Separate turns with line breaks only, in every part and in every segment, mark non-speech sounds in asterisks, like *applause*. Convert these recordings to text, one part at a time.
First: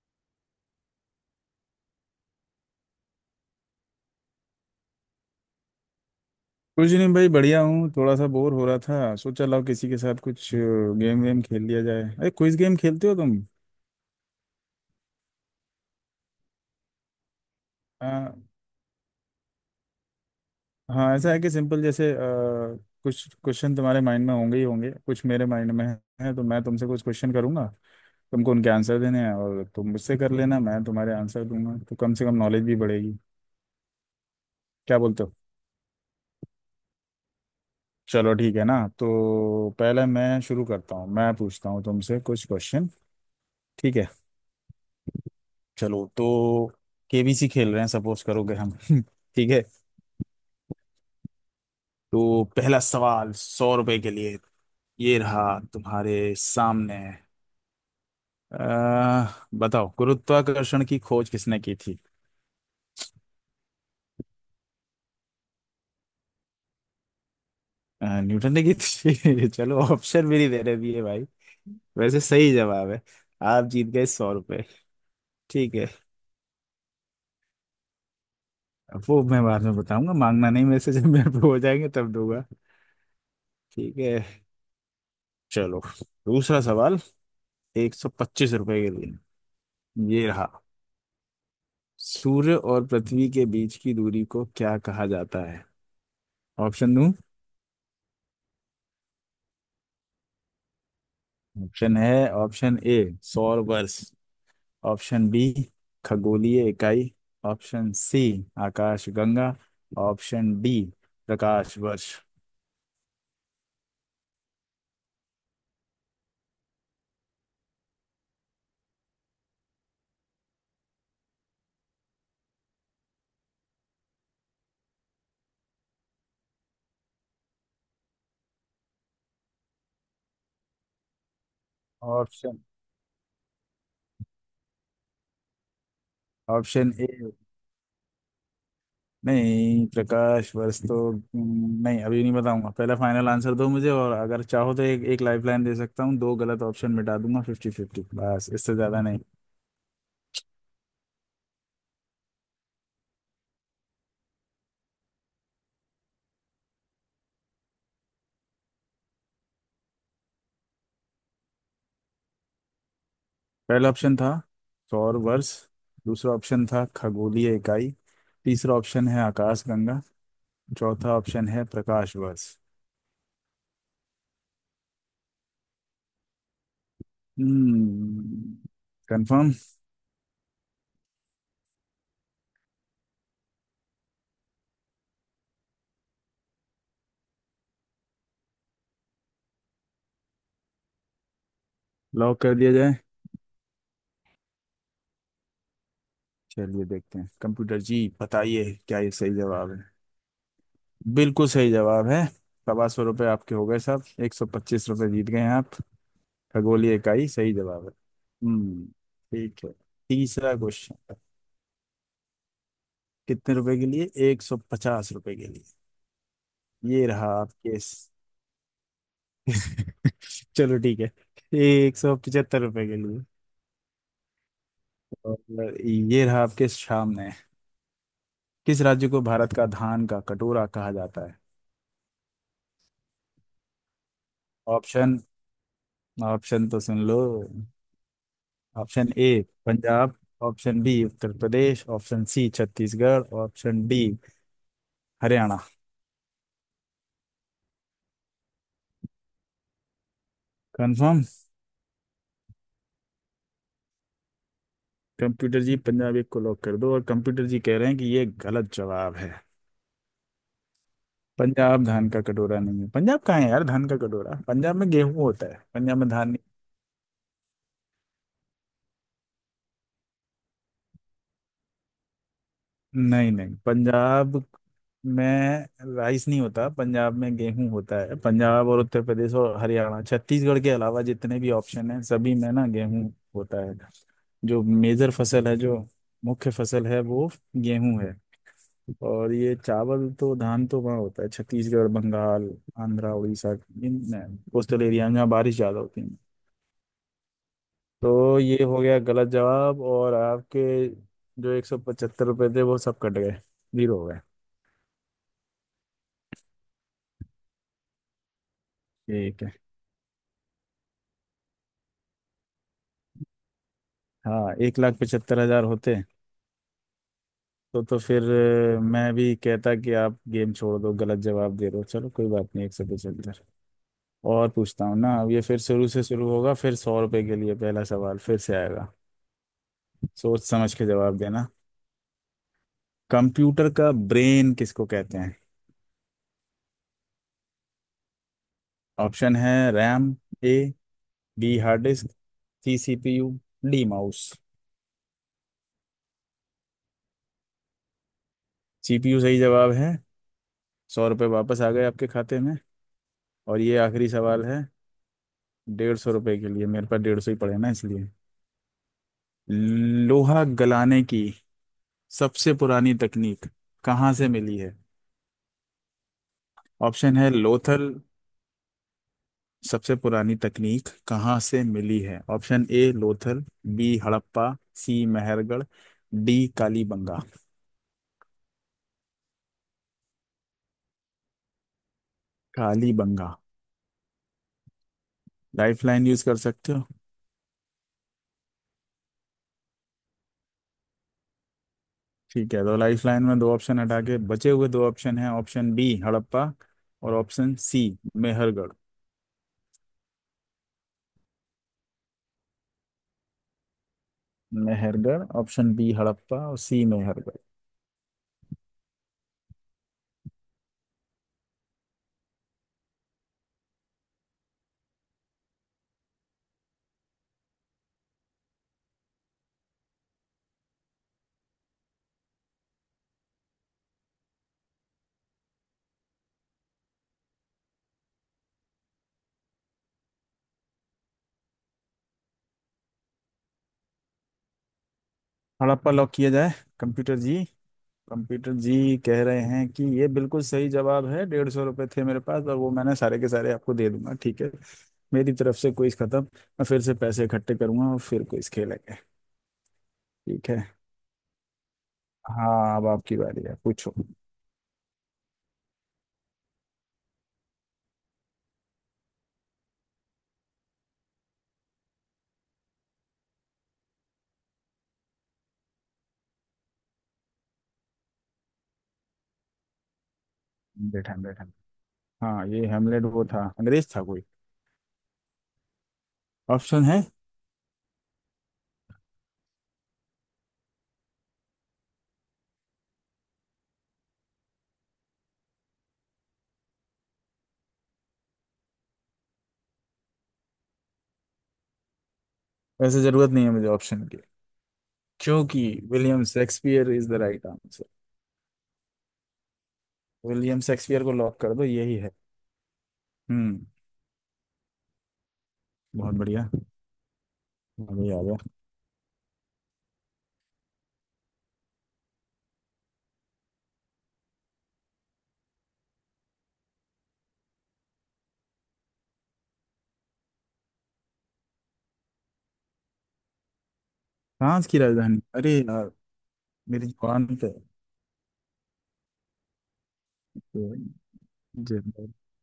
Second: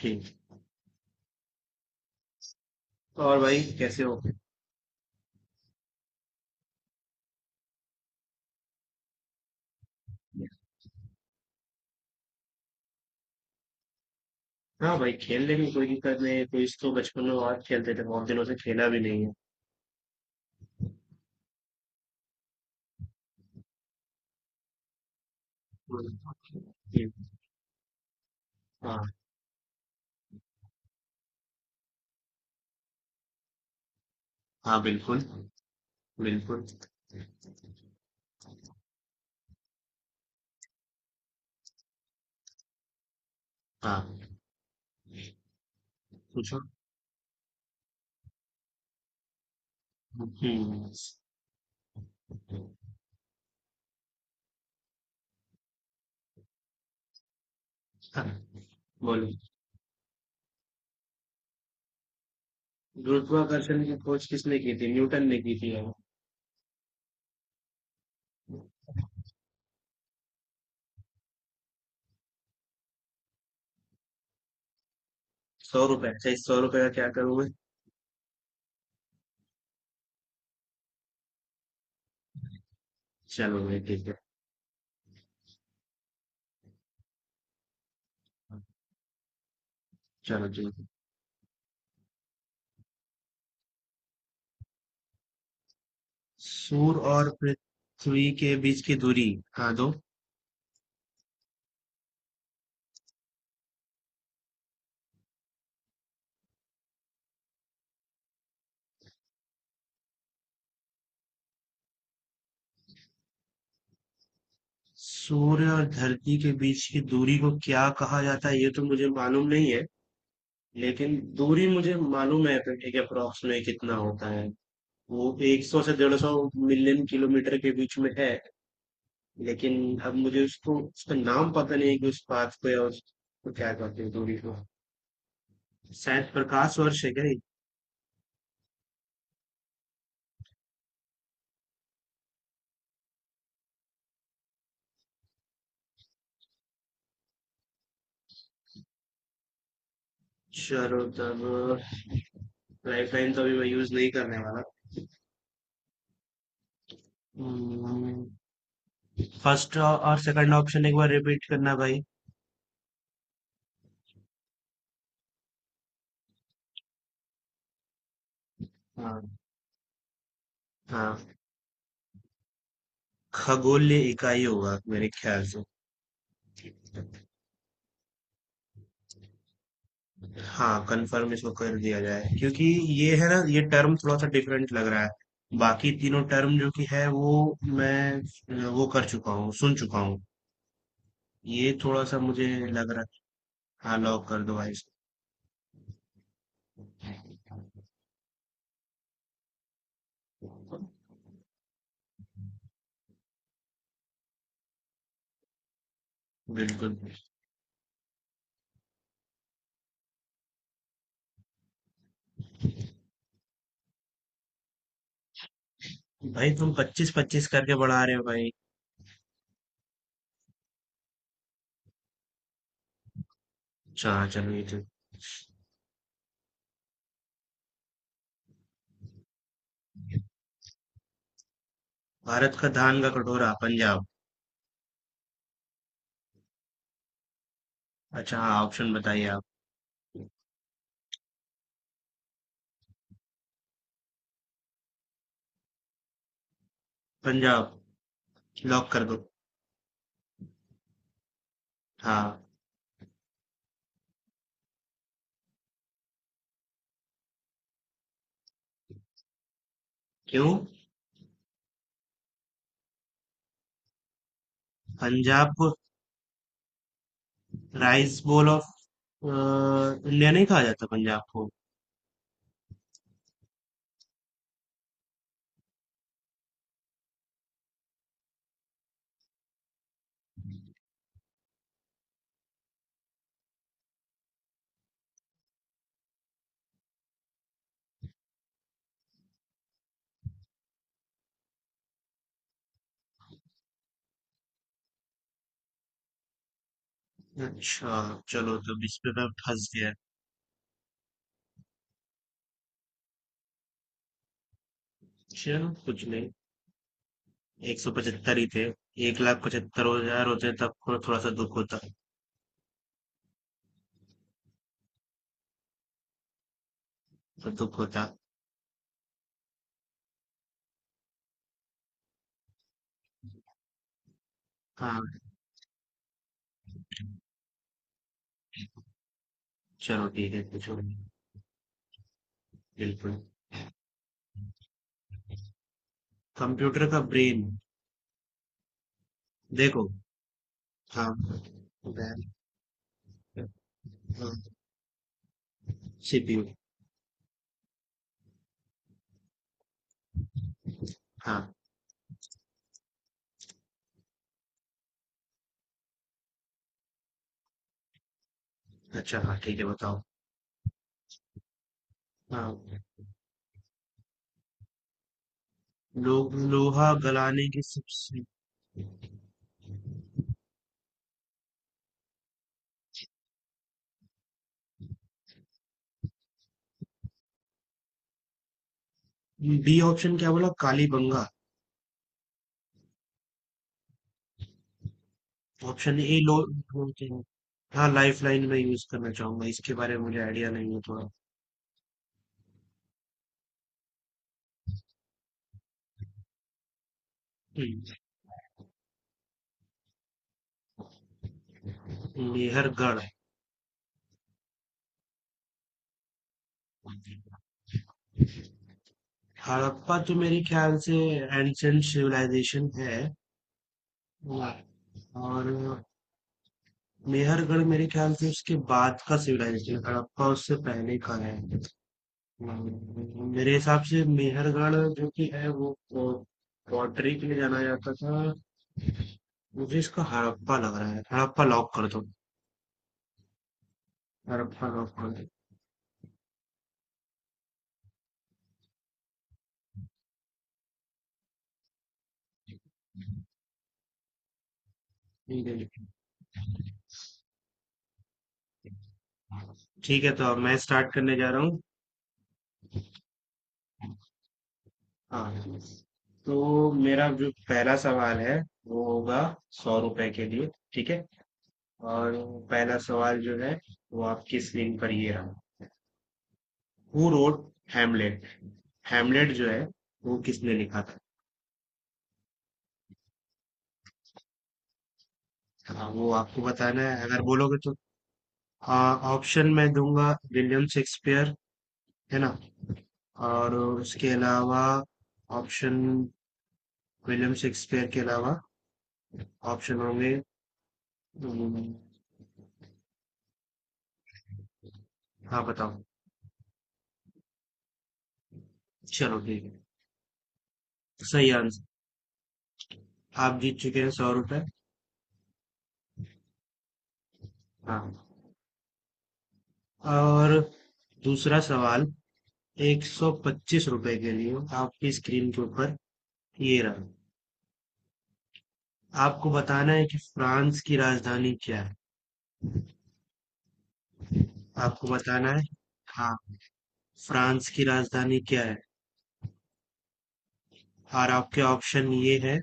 जी। और भाई कैसे हो?
कुछ नहीं भाई, बढ़िया हूँ। थोड़ा सा बोर हो रहा था, सोचा लाओ किसी के साथ कुछ गेम वेम खेल लिया जाए। अरे क्विज गेम खेलते हो तुम?
हाँ भाई, खेल लेंगे, कोई दिक्कत नहीं है। क्विज तो इसको बचपन में बहुत खेलते थे, बहुत
आ,
दिनों से खेला भी नहीं है।
हाँ, ऐसा है कि सिंपल, जैसे कुछ क्वेश्चन तुम्हारे माइंड में होंगे ही होंगे, कुछ मेरे माइंड में
हम्म।
है। तो मैं तुमसे कुछ
जी।
क्वेश्चन करूंगा, तुमको उनके आंसर
हाँ।
देने हैं और तुम मुझसे कर लेना, मैं तुम्हारे आंसर दूंगा। तो कम से कम नॉलेज भी बढ़ेगी।
हाँ
क्या
बिल्कुल।
बोलते हो?
बिल्कुल।
चलो ठीक है ना। तो पहले मैं शुरू करता हूँ, मैं पूछता हूँ तुमसे कुछ क्वेश्चन। ठीक है।
हाँ
चलो
पूछो।
तो केबीसी खेल रहे हैं सपोज करोगे हम। *laughs* ठीक है।
हम्म।
तो पहला सवाल 100 रुपए के लिए ये रहा तुम्हारे सामने।
हाँ, बोलो।
अह बताओ, गुरुत्वाकर्षण की खोज किसने की थी?
गुरुत्वाकर्षण की खोज किसने की थी? न्यूटन ने की थी यार।
न्यूटन ने की थी। *laughs* चलो, ऑप्शन भी नहीं दे रहे भी है भाई। वैसे सही जवाब है। आप जीत गए 100 रुपए। ठीक
सौ
है।
रुपए, अच्छा इस 100 रुपए का क्या करूँगा?
अब वो मैं बाद में बताऊंगा, मांगना नहीं मेरे से। जब मेरे पे हो जाएंगे तब दूंगा।
चलो भाई
ठीक
ठीक है।
है। चलो दूसरा सवाल 125 रुपए के लिए ये
चलो
रहा।
ठीक है।
सूर्य और पृथ्वी के बीच की दूरी को क्या कहा जाता है? ऑप्शन
सूर्य
दूं?
और पृथ्वी के बीच की दूरी। हाँ दो।
ऑप्शन है, ऑप्शन ए सौर वर्ष, ऑप्शन बी खगोलीय इकाई, ऑप्शन सी आकाश गंगा, ऑप्शन डी प्रकाश वर्ष।
सूर्य और धरती के बीच की दूरी को क्या कहा जाता है, ये तो मुझे मालूम नहीं है। लेकिन दूरी मुझे मालूम है, एक अप्रोक्स में कितना होता है। वो 100 से 150 मिलियन किलोमीटर के बीच में है। लेकिन अब मुझे उसको, उसका नाम पता नहीं है कि उस
ऑप्शन
पाथ को या उसको क्या कहते हैं दूरी को। शायद प्रकाश
ऑप्शन
वर्ष
ए।
है क्या ये?
नहीं, प्रकाश वर्ष तो नहीं, अभी नहीं बताऊंगा। पहले फाइनल आंसर दो मुझे, और अगर चाहो तो एक एक लाइफ लाइन दे सकता हूँ, दो गलत ऑप्शन मिटा दूंगा, फिफ्टी फिफ्टी, बस इससे ज्यादा नहीं।
चलो तब लाइफ लाइन तो अभी मैं यूज नहीं करने वाला। फर्स्ट और सेकंड ऑप्शन एक बार रिपीट करना भाई।
पहला ऑप्शन था सौर वर्ष, दूसरा ऑप्शन था खगोलीय इकाई, तीसरा ऑप्शन
हाँ।
है आकाशगंगा, चौथा
हाँ
ऑप्शन है प्रकाश वर्ष।
खगोलीय इकाई होगा मेरे ख्याल से।
हम्म। कंफर्म?
हाँ कंफर्म इसको कर दिया जाए, क्योंकि ये है ना, ये टर्म थोड़ा सा डिफरेंट लग रहा है, बाकी तीनों टर्म जो कि है वो मैं वो कर चुका हूँ, सुन चुका हूँ। ये थोड़ा सा
लॉक
मुझे
कर दिया
लग
जाए।
रहा है। हाँ लॉक कर दो भाई इसको।
चलिए देखते हैं, कंप्यूटर जी बताइए क्या ये सही जवाब है। बिल्कुल सही जवाब है। 125 रुपये आपके हो गए साहब। 125 रुपये जीत गए हैं आप। खगोलीय
बिल्कुल।
इकाई सही जवाब है। हम्म। ठीक है। तीसरा क्वेश्चन कितने रुपए के लिए? 150 रुपए के लिए
भाई तुम
ये
पच्चीस
रहा
पच्चीस करके
आपके।
बढ़ा रहे हो भाई।
चलो ठीक है, 175 रुपए के लिए।
अच्छा हाँ चलो ये तो।
और ये रहा आपके सामने। किस राज्य को भारत का धान का कटोरा कहा जाता है?
भारत का धान का कटोरा पंजाब।
ऑप्शन, ऑप्शन तो सुन लो।
अच्छा हाँ ऑप्शन
ऑप्शन
बताइए
ए
आप।
Punjab, option B Uttar Pradesh, option C Chhattisgarh, option D Haryana.
Punjab. Lock कर दो।
कंफर्म?
हाँ।
कंप्यूटर जी, पंजाब एक को लॉक कर दो। और कंप्यूटर जी कह रहे हैं कि ये गलत जवाब है।
क्यों?
पंजाब धान का कटोरा नहीं है। पंजाब कहाँ है यार धान का कटोरा, पंजाब में गेहूं होता
पंजाब
है,
को,
पंजाब में धान
राइस बोल ऑफ इंडिया नहीं कहा जाता पंजाब को?
नहीं नहीं नहीं। पंजाब मैं राइस नहीं होता, पंजाब में गेहूं होता है। पंजाब और उत्तर प्रदेश और हरियाणा, छत्तीसगढ़ के अलावा जितने भी ऑप्शन हैं सभी में ना गेहूं होता है। जो मेजर फसल है, जो मुख्य फसल है वो गेहूं है। और ये चावल तो, धान तो वहाँ होता है, छत्तीसगढ़, बंगाल, आंध्रा, उड़ीसा, इन कोस्टल एरिया में जहाँ बारिश ज़्यादा होती है।
अच्छा।
तो
चलो
ये हो
तब इस
गया
पे मैं
गलत
फंस
जवाब,
गया।
और आपके जो 175 रुपये थे वो सब कट गए, जीरो हो गए।
चलो कुछ नहीं, 175 ही थे। एक लाख
ठीक है।
पचहत्तर हजार होते तब को थोड़ा सा दुख होता।
हाँ, 1,75,000 होते
तो दुख
तो
होता।
फिर मैं भी कहता कि आप गेम छोड़ दो, गलत जवाब दे रहे हो। चलो कोई बात नहीं, 175 और पूछता हूँ
हाँ
ना। अब ये फिर शुरू से शुरू होगा, फिर 100 रुपए के लिए पहला सवाल फिर से आएगा।
चलो ठीक है
सोच समझ
पूछो।
के जवाब देना।
बिल्कुल।
कंप्यूटर का ब्रेन किसको कहते हैं?
कंप्यूटर का ब्रेन।
ऑप्शन है,
देखो।
रैम ए,
हाँ।
B hard disk, C CPU, D mouse.
CPU.
CPU सही जवाब है। 100 रुपये
हाँ।
वापस आ गए आपके खाते में। और ये आखिरी सवाल है, 150 रुपये के लिए, मेरे पास 150 ही पड़े ना इसलिए।
अच्छा हाँ ठीक है बताओ।
लोहा गलाने की सबसे
हाँ।
पुरानी तकनीक कहाँ से मिली है?
लो, लोहा
ऑप्शन है
गलाने की
लोथल।
सबसे।
सबसे पुरानी तकनीक कहाँ से मिली है? Option A Lothal, B Harappa, C Mehrgarh, D Kalibangan.
B option क्या बोला, Kalibangan?
Kalibangan?
Option
lifeline
A
use
लो
कर सकते हो।
होते हैं। हाँ लाइफ लाइन में यूज करना चाहूंगा, इसके बारे में मुझे आइडिया नहीं है थोड़ा।
ठीक है, तो लाइफलाइन में दो ऑप्शन हटा के बचे हुए दो ऑप्शन हैं, ऑप्शन बी हड़प्पा और option C Mehrgarh.
Mehrgarh.
Mehrgarh? Option B Harappa और सी मेहरगढ़।
हड़प्पा तो मेरे ख्याल से एंशियंट सिविलाइजेशन है, और मेहरगढ़ मेरे ख्याल से उसके बाद का सिविलाइजेशन, हड़प्पा उससे पहले का है। मेरे हिसाब से मेहरगढ़ जो कि है वो पॉटरी के लिए जाना जाता था। मुझे इसका हड़प्पा लग रहा है, हड़प्पा लॉक कर दो। हड़प्पा लॉक कर दो।
हड़प्पा लॉक किया जाए? कंप्यूटर जी, कंप्यूटर जी कह रहे हैं कि ये बिल्कुल सही जवाब है। 150 रुपये थे मेरे पास, और वो मैंने सारे के सारे आपको दे दूंगा। ठीक है। मेरी
ठीक
तरफ से
है।
क्विज खत्म, मैं फिर से पैसे इकट्ठे करूंगा और फिर क्विज खेलेंगे।
ठीक है तो अब
ठीक
मैं
है।
स्टार्ट करने जा रहा हूँ।
हाँ अब आपकी बारी है, पूछो।
हाँ। तो मेरा जो पहला सवाल है वो होगा 100 रुपए के लिए। ठीक है। और पहला सवाल जो है वो आपकी स्क्रीन पर ये रहा। Who wrote Hamlet. हेमलेट जो है वो किसने लिखा?
बैठा बैठा। हाँ ये हेमलेट, वो था अंग्रेज था कोई।
था हाँ, वो आपको बताना
ऑप्शन
है
है,
अगर बोलोगे तो। हाँ ऑप्शन मैं दूंगा विलियम शेक्सपियर, है ना? और उसके अलावा ऑप्शन, विलियम शेक्सपियर के अलावा ऑप्शन होंगे। हम्म।
वैसे जरूरत नहीं है मुझे ऑप्शन की,
हाँ
क्योंकि
बताओ।
William Shakespeare is the right answer.
चलो ठीक है।
विलियम शेक्सपियर को
सही
लॉक कर
आंसर।
दो, यही है।
आप जीत
हम्म,
चुके हैं 100 रुपए।
बहुत बढ़िया।
हाँ।
अभी आ गया।
और दूसरा सवाल 125 रुपए के लिए, आपकी स्क्रीन के ऊपर ये रहा। आपको बताना है कि फ्रांस की राजधानी क्या है।
फ्रांस की
आपको
राजधानी,
बताना है।
अरे यार
हाँ,
मेरी जुबान पे
फ्रांस की राजधानी क्या है?
तो
और आपके ऑप्शन ये है।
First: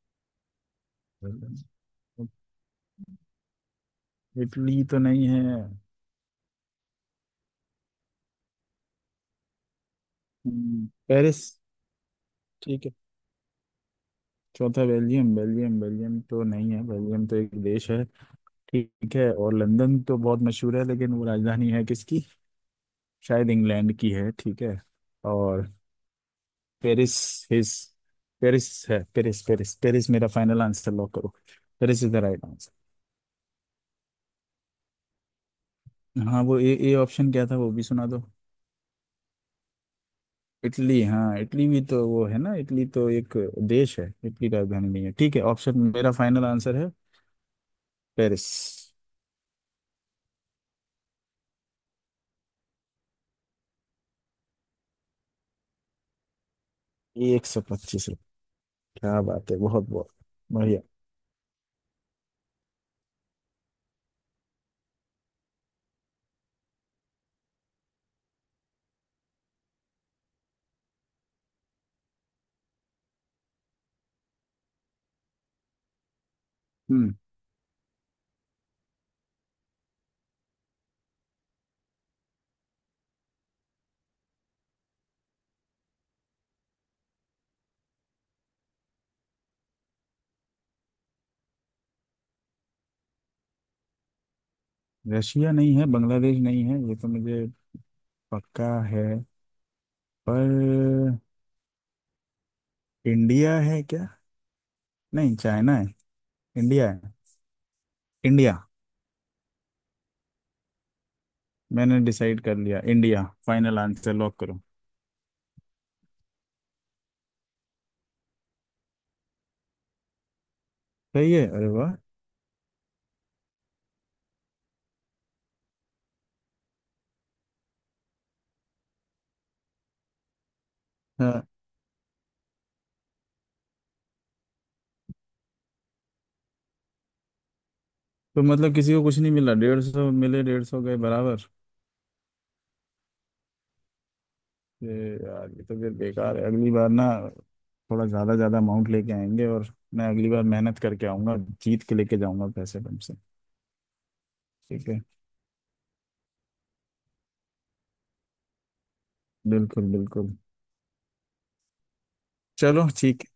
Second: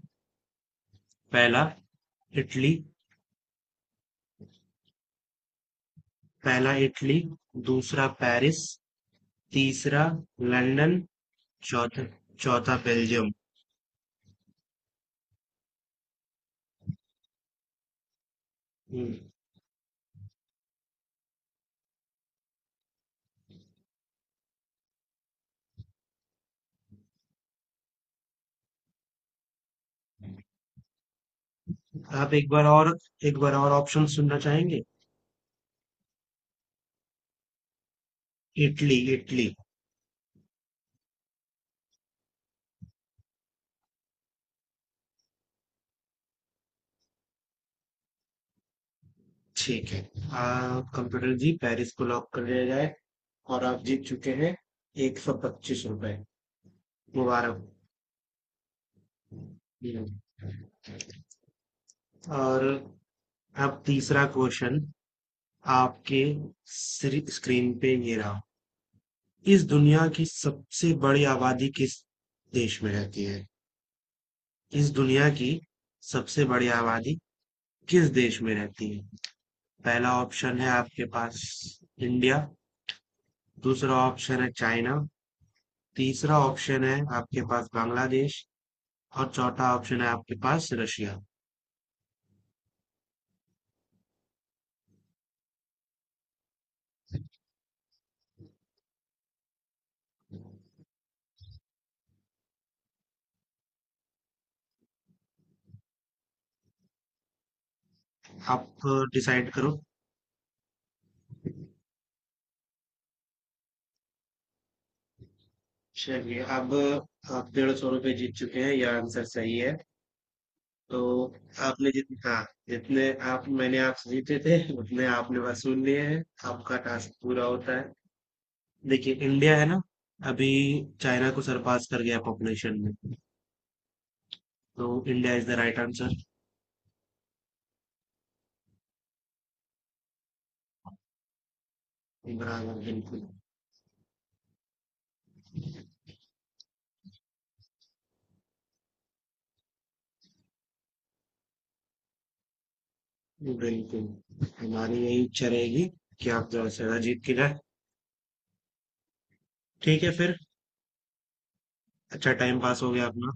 पहला
जिम्बाब्वे।
इटली।
इटली तो नहीं है।
पहला इटली। दूसरा पेरिस। तीसरा लंदन।
पेरिस।
चौथा, चौथा
ठीक है,
बेल्जियम।
चौथा बेल्जियम, बेल्जियम बेल्जियम तो नहीं है, बेल्जियम तो एक देश है।
हम्म।
ठीक है। और लंदन तो बहुत मशहूर है, लेकिन वो राजधानी है किसकी? शायद इंग्लैंड की है। ठीक है। और पेरिस, हिज पेरिस है। पेरिस, पेरिस, पेरिस मेरा फाइनल आंसर, लॉक करो। पेरिस इज द
आप
राइट
एक बार
आंसर।
और, एक बार और ऑप्शन सुनना चाहेंगे?
हाँ, वो ए ए ऑप्शन क्या था वो भी सुना दो।
इटली। इटली।
इटली। हाँ इटली भी तो वो है ना, इटली तो एक देश है, इटली राजधानी नहीं है। ठीक है, ऑप्शन मेरा फाइनल आंसर है पेरिस।
ठीक है। कंप्यूटर जी पेरिस को लॉक कर दिया जाए। और आप जीत चुके हैं 125 रुपए।
एक
मुबारक।
सौ पच्चीस, क्या बात है, बहुत
हम्म।
बहुत बढ़िया।
और अब तीसरा क्वेश्चन आपके स्क्रीन पे ये रहा। इस दुनिया की सबसे बड़ी आबादी किस देश में रहती है? इस दुनिया की सबसे बड़ी
हम्म।
आबादी किस देश में रहती है? पहला ऑप्शन है आपके पास इंडिया। दूसरा ऑप्शन है चाइना। तीसरा ऑप्शन है आपके पास बांग्लादेश। और चौथा ऑप्शन है आपके पास रशिया।
रशिया नहीं है, बांग्लादेश नहीं है, ये तो मुझे पक्का है। पर इंडिया है क्या, नहीं चाइना है, इंडिया है, इंडिया।
आप डिसाइड करो।
मैंने डिसाइड कर लिया, इंडिया फाइनल आंसर लॉक करो।
चलिए, अब आप 150 रुपये जीत चुके हैं, यह आंसर सही है तो।
सही है? अरे
आपने
वाह।
जितने, हाँ जितने आप, मैंने आपसे जीते थे उतने आपने वसूल लिए हैं। आपका टास्क पूरा होता है। देखिए इंडिया है ना, अभी चाइना को
हाँ
सरपास कर गया पॉपुलेशन में। तो India is the right answer.
तो मतलब किसी को कुछ नहीं मिला, 150 मिले 150 गए, बराबर।
बराबर बिल्कुल।
ये यार ये तो फिर बेकार है। अगली बार ना थोड़ा ज्यादा ज्यादा अमाउंट लेके आएंगे, और मैं अगली बार मेहनत करके आऊंगा, जीत के लेके जाऊंगा पैसे तुमसे।
बिल्कुल
ठीक
हमारी
है।
यही इच्छा रहेगी कि आप ज्यादा से ज्यादा जीत के जाए।
बिल्कुल
ठीक है फिर,
बिल्कुल।
अच्छा टाइम पास
चलो
हो गया
ठीक।
अपना।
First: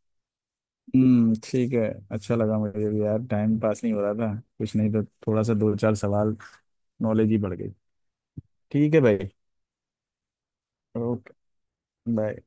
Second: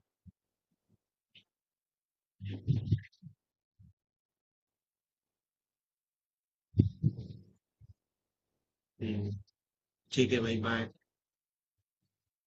ठीक है। अच्छा लगा मुझे भी यार, टाइम पास नहीं हो रहा था, कुछ नहीं तो थोड़ा सा दो चार सवाल नॉलेज ही बढ़ गई। ठीक है भाई।
हम्म। ठीक है भाई बाय।
Okay, bye.